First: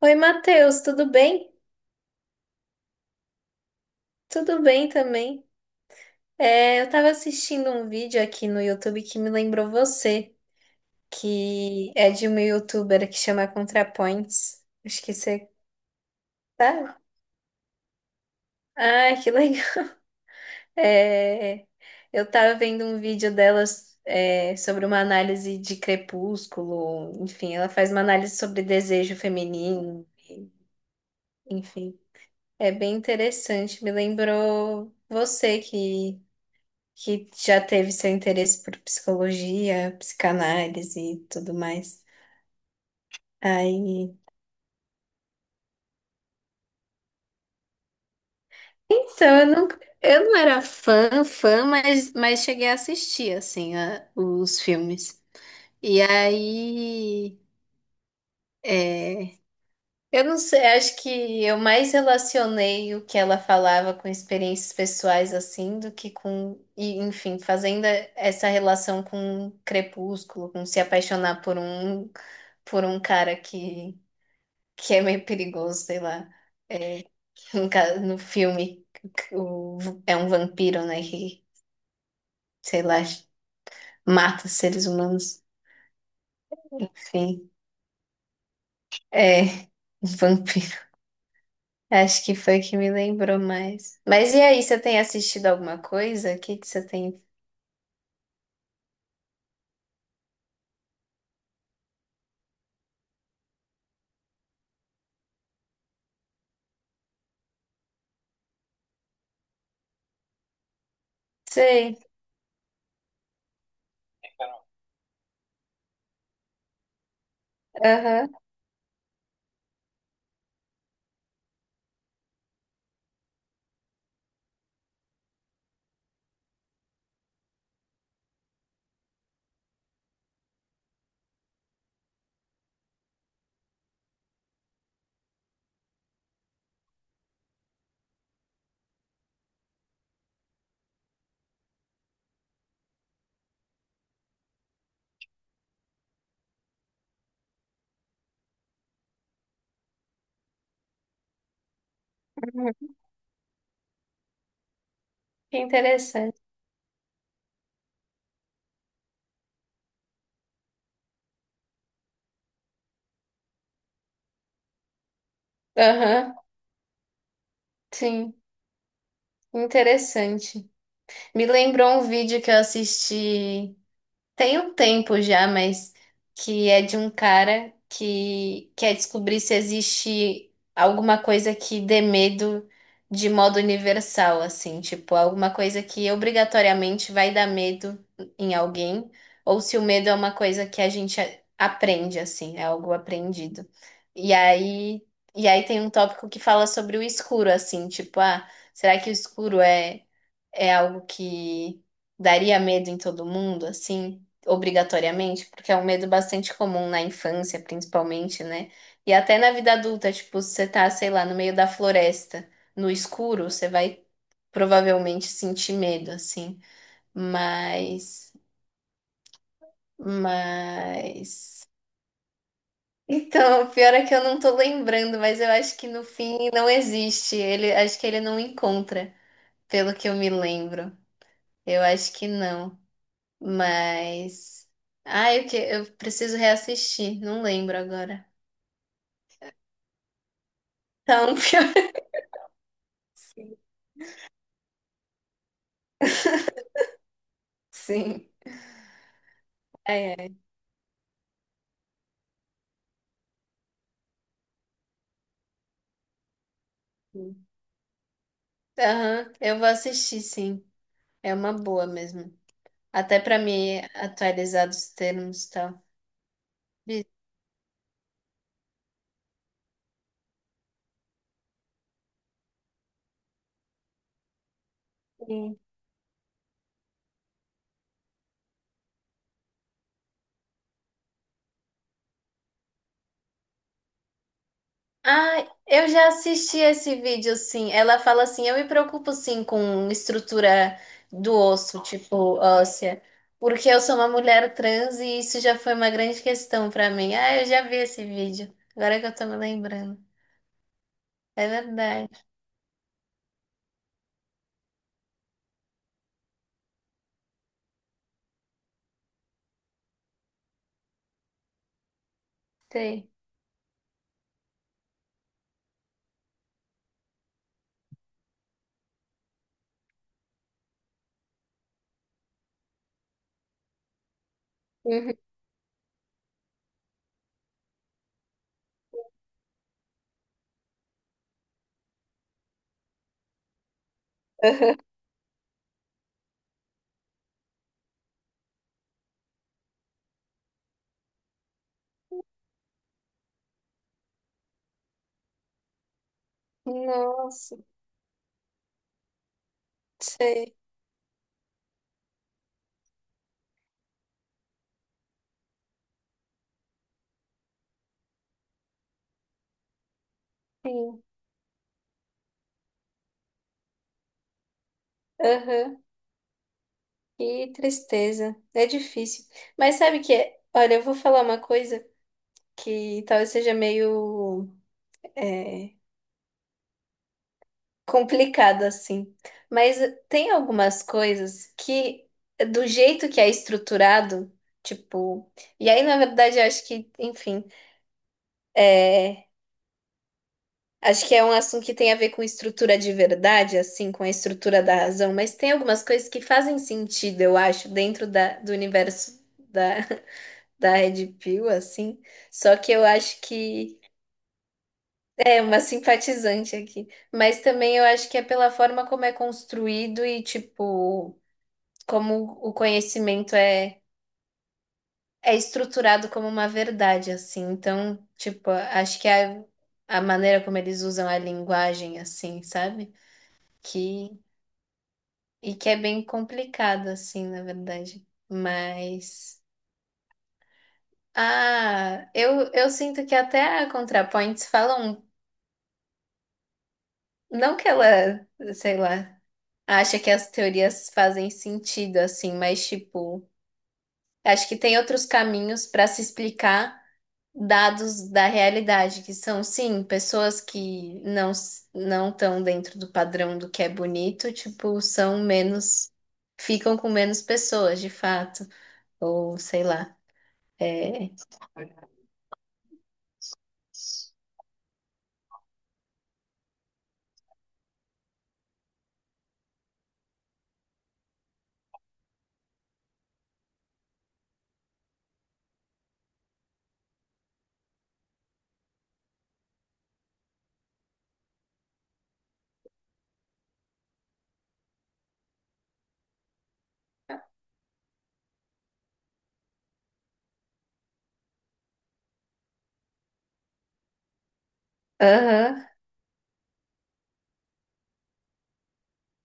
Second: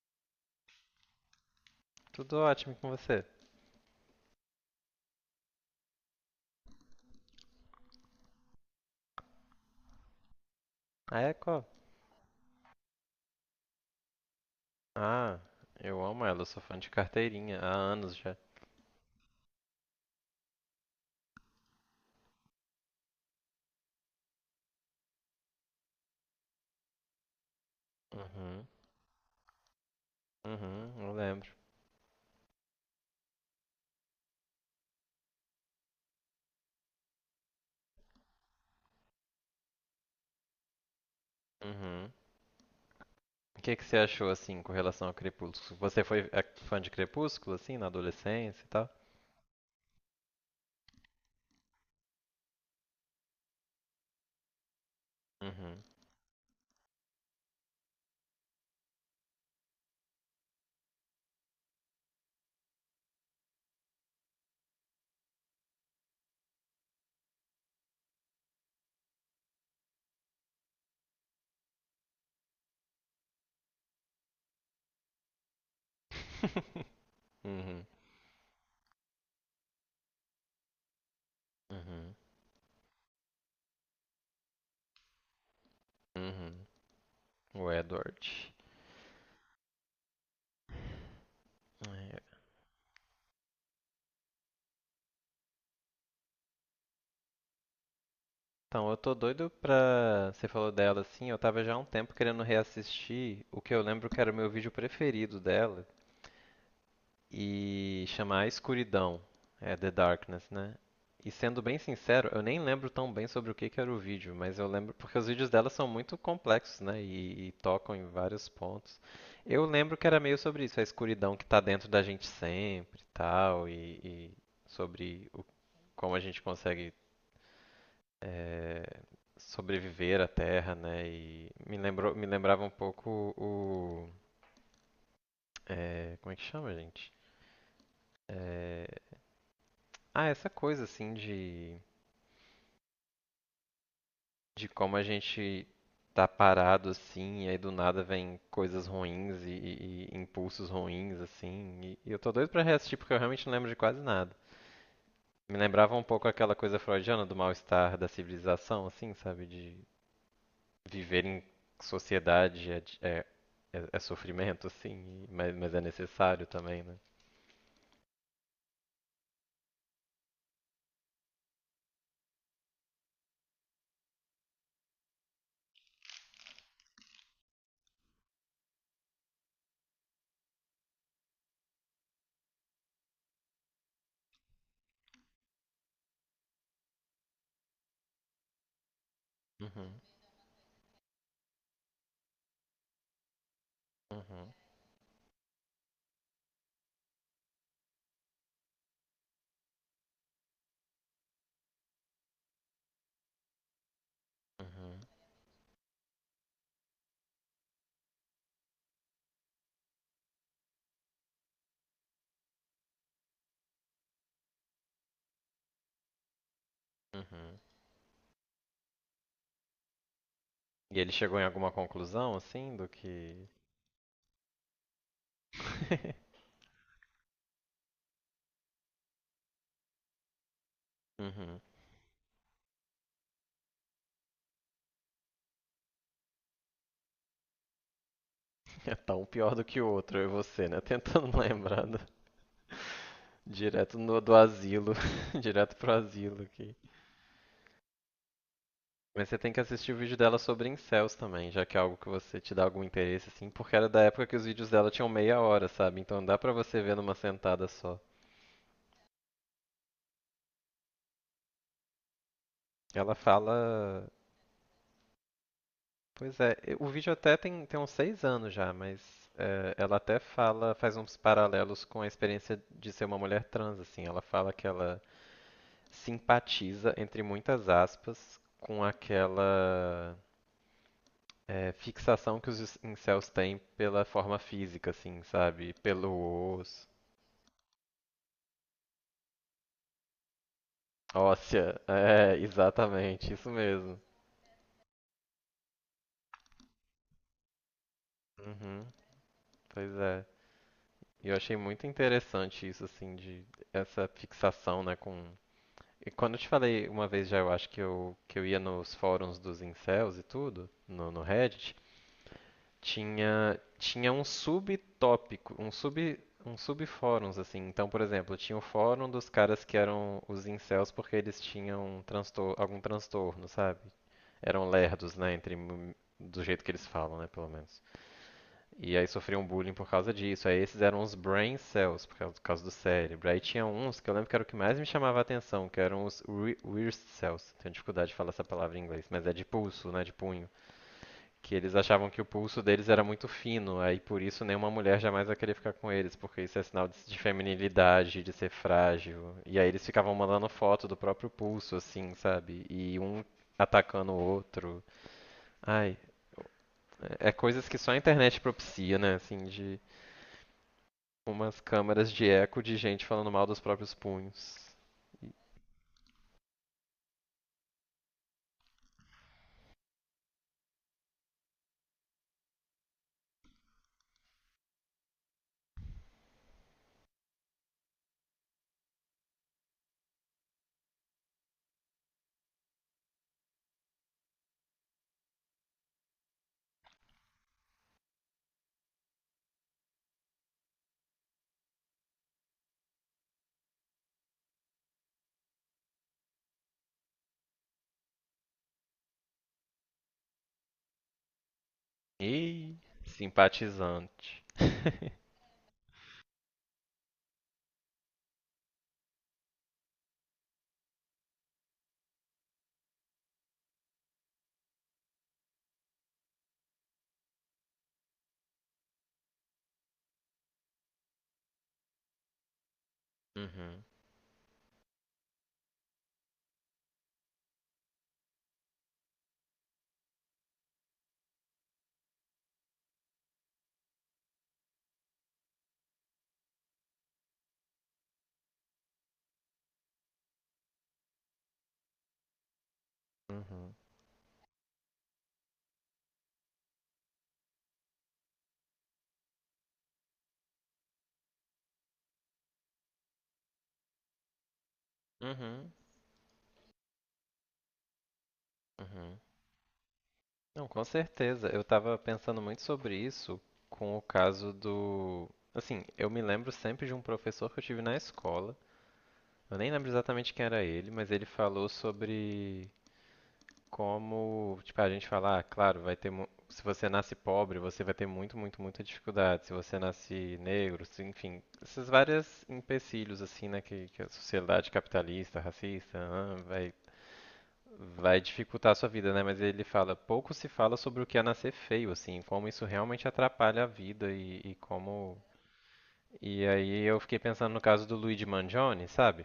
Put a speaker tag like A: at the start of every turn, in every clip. A: Oi, Matheus, tudo bem?
B: Tudo ótimo com você.
A: Tudo bem também. É, eu estava assistindo um vídeo aqui no YouTube que me lembrou você,
B: A Echo?
A: que é de uma YouTuber que chama ContraPoints. Acho que
B: Ah,
A: você
B: eu amo ela, eu sou fã de
A: tá.
B: carteirinha há anos já.
A: Ah, que legal. É, eu estava vendo um vídeo delas, é, sobre uma análise de Crepúsculo. Enfim, ela faz uma análise sobre
B: Uhum,
A: desejo feminino.
B: uhum, eu lembro.
A: Enfim, é bem interessante. Me lembrou você que já teve seu interesse por psicologia, psicanálise e tudo mais.
B: Uhum. O que que você
A: Aí,
B: achou assim com relação ao Crepúsculo? Você foi fã de Crepúsculo assim na adolescência e tal?
A: então, eu não era fã, fã, mas cheguei a assistir, assim, os filmes.
B: Uhum.
A: E aí, é, eu não sei, acho que eu mais relacionei o que ela falava com experiências pessoais, assim, do que com, e, enfim, fazendo essa relação com Crepúsculo, com se apaixonar por um cara que é meio perigoso, sei lá. É,
B: Uhum,
A: no filme, que é um vampiro, né? Que,
B: uhum,
A: sei lá, mata seres humanos.
B: uhum.
A: Enfim,
B: O Edward.
A: é um vampiro. Acho
B: É.
A: que foi que me lembrou mais. Mas e aí, você tem assistido alguma coisa? O que que você tem?
B: Então, eu tô doido pra. Você falou dela assim, eu tava já há um tempo querendo reassistir o que eu lembro que era o meu vídeo preferido dela, e chamar a escuridão, é The Darkness, né? E sendo bem
A: Sei,
B: sincero, eu nem lembro tão bem sobre o que que era o vídeo, mas eu lembro porque os vídeos dela são muito complexos, né? E tocam em
A: aham.
B: vários pontos. Eu lembro que era meio sobre isso, a escuridão que está dentro da gente sempre, e tal, e sobre o, como a gente consegue é, sobreviver à Terra, né? E me lembrou, me lembrava um pouco o, é, como é que chama, gente? É, essa coisa assim de como a gente tá parado assim, e aí do nada vem coisas ruins e impulsos ruins assim. E eu tô doido pra
A: Uhum.
B: reassistir porque eu realmente não lembro de quase nada. Me
A: Que
B: lembrava um pouco
A: interessante.
B: aquela coisa freudiana do mal-estar da civilização, assim, sabe? De viver em sociedade é, é sofrimento, assim, mas é
A: Aham,
B: necessário também, né?
A: sim, interessante. Me lembrou um vídeo que eu assisti. Tem um tempo já, mas que é de um cara que quer descobrir se existe alguma coisa que dê medo de modo universal, assim, tipo, alguma coisa que obrigatoriamente vai dar medo em alguém, ou se o
B: Uhum,
A: medo é uma coisa que a gente aprende, assim, é algo aprendido. E
B: uhum,
A: aí, e aí tem um tópico que fala sobre o escuro, assim, tipo, ah, será que o escuro é algo que daria medo em todo mundo, assim,
B: uhum,
A: obrigatoriamente, porque é um medo bastante comum na infância, principalmente, né? E até na vida adulta, tipo, se você tá, sei lá, no meio da floresta, no escuro, você vai provavelmente sentir medo, assim.
B: uhum.
A: Mas,
B: E ele chegou em
A: mas
B: alguma conclusão, assim, do que.
A: então, o pior é que eu não tô lembrando, mas eu acho que no fim não existe. Ele, acho que ele não encontra, pelo que eu me lembro.
B: Uhum.
A: Eu acho que não. Mas. Ai, o que? Eu preciso reassistir. Não lembro agora.
B: É, tá um pior do que o outro, eu e você, né?
A: Então,
B: Tentando lembrar
A: pior.
B: do-
A: Sim.
B: direto no- do asilo, direto pro asilo aqui.
A: Sim.
B: Mas você tem que assistir o
A: Ai,
B: vídeo
A: ai,
B: dela sobre incels também, já que é algo que você te dá algum interesse, assim, porque era da época que os vídeos dela tinham meia hora, sabe? Então dá pra você ver numa
A: sim.
B: sentada só.
A: Aham, eu vou assistir, sim. É uma boa mesmo.
B: Ela
A: Até pra me
B: fala.
A: atualizar dos termos e tal.
B: Pois é, o
A: Vi-
B: vídeo até tem, tem uns 6 anos já, mas é, ela até fala, faz uns paralelos com a experiência de ser uma mulher trans, assim. Ela fala que ela
A: Sim.
B: simpatiza, entre muitas aspas, com aquela fixação que os incels têm pela forma física, assim,
A: Ah,
B: sabe?
A: eu já
B: Pelo
A: assisti
B: osso.
A: esse vídeo, sim. Ela fala assim: eu me preocupo, sim, com estrutura do
B: Óssea,
A: osso,
B: é,
A: tipo óssea,
B: exatamente, isso
A: porque eu sou
B: mesmo.
A: uma mulher trans e isso já foi uma grande questão pra mim. Ah, eu já vi esse vídeo,
B: Uhum,
A: agora que eu tô me
B: pois
A: lembrando.
B: é. E eu
A: É
B: achei muito
A: verdade,
B: interessante isso, assim, de essa fixação, né, com... E quando eu te falei uma vez já, eu acho que eu ia nos fóruns dos incels e tudo, no Reddit.
A: sei.
B: Tinha um subtópico, um subfóruns, assim. Então, por exemplo, tinha o fórum dos caras que eram os incels porque eles tinham transtor algum transtorno, sabe? Eram
A: Uhum.
B: lerdos, né? Do jeito que eles falam, né? Pelo menos. E aí sofriam bullying por causa disso. Aí esses eram os brain cells, por causa do cérebro. Aí tinha uns que eu lembro que era o que
A: Aham.
B: mais me chamava a atenção, que eram os weird cells. Tenho dificuldade de falar essa palavra em inglês, mas é de pulso, né? De punho que eles achavam que o pulso deles era muito fino, aí por isso nenhuma mulher jamais vai querer ficar com eles, porque isso é sinal de
A: Nossa,
B: feminilidade, de ser frágil. E aí eles ficavam mandando
A: sei.
B: foto do próprio pulso, assim, sabe? E um atacando o outro. Ai, é coisas que só a internet propicia, né? Assim, de
A: Sim.
B: umas câmaras de eco de gente falando mal dos próprios punhos.
A: Aham. Que tristeza. É difícil. Mas sabe que, olha, eu vou falar uma coisa que talvez seja meio complicado assim. Mas tem algumas coisas que, do jeito que é estruturado, tipo. E aí, na verdade, eu acho que, enfim, é, acho que é um assunto que tem a ver com estrutura de verdade, assim, com a estrutura da razão, mas tem algumas coisas que fazem sentido, eu acho, dentro da, do universo da, da Red Pill, assim. Só que
B: E
A: eu acho que.
B: simpatizante.
A: É uma simpatizante aqui. Mas também eu acho que é pela forma como é construído e, tipo, como o conhecimento é, estruturado como uma verdade, assim. Então, tipo, acho que a maneira como eles usam a linguagem, assim, sabe?
B: Uhum,
A: Que, e que é bem complicado, assim, na verdade. Mas. Ah, eu sinto que até a ContraPoints falam. Não que ela, sei lá, acha que as teorias fazem sentido, assim, mas, tipo,
B: uhum,
A: acho que tem outros caminhos para se explicar dados da realidade, que são, sim, pessoas que não estão dentro do padrão do que é bonito, tipo, são
B: uhum,
A: menos, ficam com menos pessoas, de fato,
B: uhum.
A: ou sei lá.
B: Não, com
A: É...
B: certeza. Eu tava pensando muito sobre isso com o caso do. Assim, eu me lembro sempre de um professor que eu tive na escola. Eu nem lembro exatamente quem era ele, mas ele falou sobre como, tipo, a gente fala, ah, claro, se você nasce pobre, você vai ter muita dificuldade. Se você nasce negro, enfim, esses vários empecilhos assim, né, que a sociedade capitalista, racista, ah, vai dificultar a sua vida, né? Mas ele fala, pouco se fala sobre o que é nascer feio, assim, como isso realmente atrapalha a vida e como.
A: Aham.
B: E aí eu fiquei pensando no caso do Luigi Mangione, sabe?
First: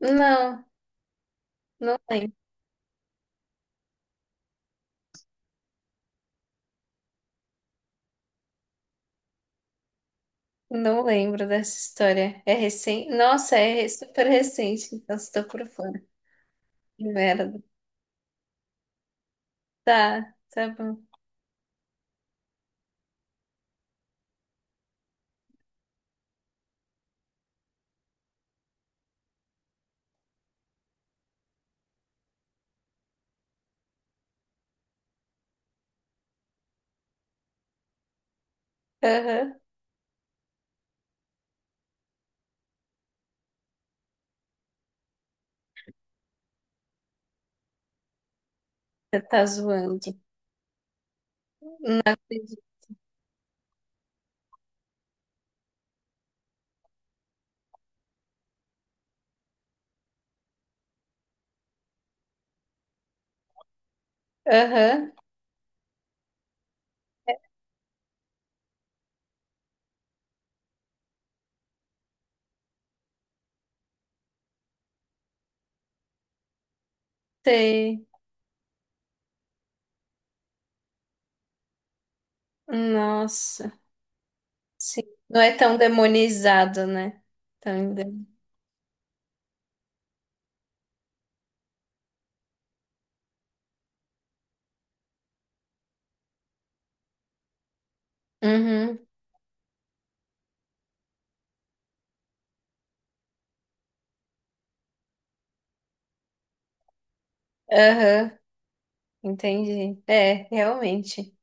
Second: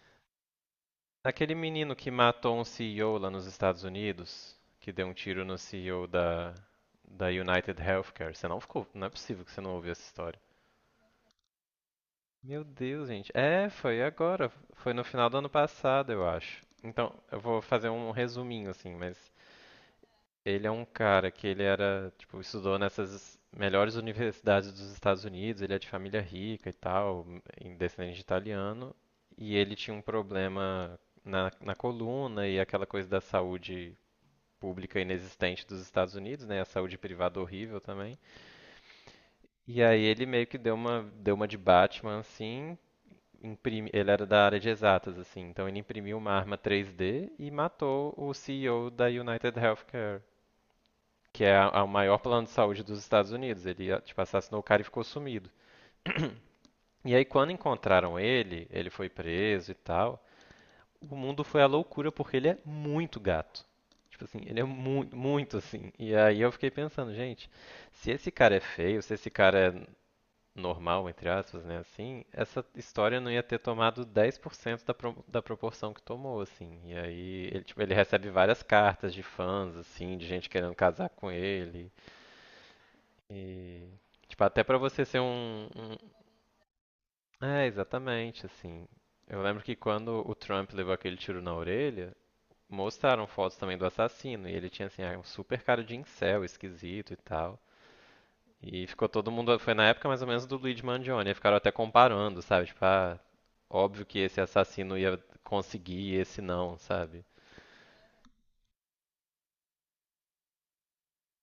A: Não,
B: Aquele menino
A: não
B: que
A: lembro.
B: matou um CEO lá nos Estados Unidos, que deu um tiro no CEO da United Healthcare. Você não ficou, não é possível que você não ouviu essa história.
A: Não lembro dessa história. É
B: Meu Deus,
A: recente?
B: gente.
A: Nossa,
B: É,
A: é
B: foi
A: super
B: agora. Foi
A: recente,
B: no
A: então
B: final do
A: estou
B: ano
A: por fora.
B: passado, eu acho.
A: Que
B: Então, eu vou
A: merda.
B: fazer um resuminho, assim, mas
A: Tá,
B: ele
A: tá
B: é um
A: bom.
B: cara que ele era, tipo, estudou nessas melhores universidades dos Estados Unidos, ele é de família rica e tal, descendente de italiano, e ele tinha um problema na coluna e aquela coisa da saúde pública inexistente dos Estados Unidos, né? A saúde privada horrível também.
A: Aham.
B: E aí ele meio que deu uma de Batman assim, ele era da área de exatas assim, então ele imprimiu uma arma 3D e matou o CEO da
A: Você tá
B: United
A: zoando.
B: Healthcare que é o maior plano de
A: Entendi.
B: saúde dos Estados Unidos. Ele, ah, tipo, assassinou o cara e ficou sumido. E aí, quando encontraram ele, ele foi preso e tal. O mundo foi à loucura porque ele é muito gato. Tipo assim, ele é
A: Aham.
B: muito assim. E aí eu fiquei pensando, gente, se esse cara é feio, se esse cara é normal, entre aspas, né, assim, essa história não ia ter tomado 10% da proporção que tomou, assim. E aí ele, tipo, ele
A: Sei.
B: recebe várias cartas de fãs, assim, de gente querendo casar com ele.
A: Nossa.
B: E, tipo, até pra
A: Sim,
B: você ser
A: não é tão
B: um-
A: demonizado, né?
B: É,
A: Tão ende-
B: exatamente, assim. Eu lembro que quando o Trump levou aquele tiro na orelha, mostraram fotos também do assassino. E ele tinha, assim, ah, um super cara de incel, esquisito e tal. E
A: Uhum,
B: ficou todo mundo. Foi na época mais ou menos do Luigi Mangione. E ficaram até comparando, sabe? Tipo, ah, óbvio que esse assassino ia conseguir e esse não, sabe?
A: aham, entendi. É, realmente.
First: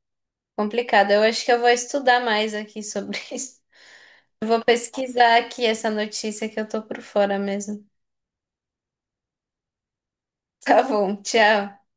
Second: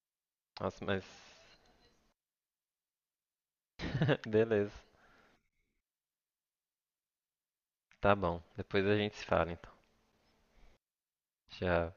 B: Nossa, mas.
A: Complicado. Eu acho que eu vou estudar mais aqui sobre isso. Eu vou
B: Beleza,
A: pesquisar aqui essa notícia que eu tô por fora mesmo.
B: tá bom. Depois a gente se fala, então.
A: Tá bom, tchau.
B: Já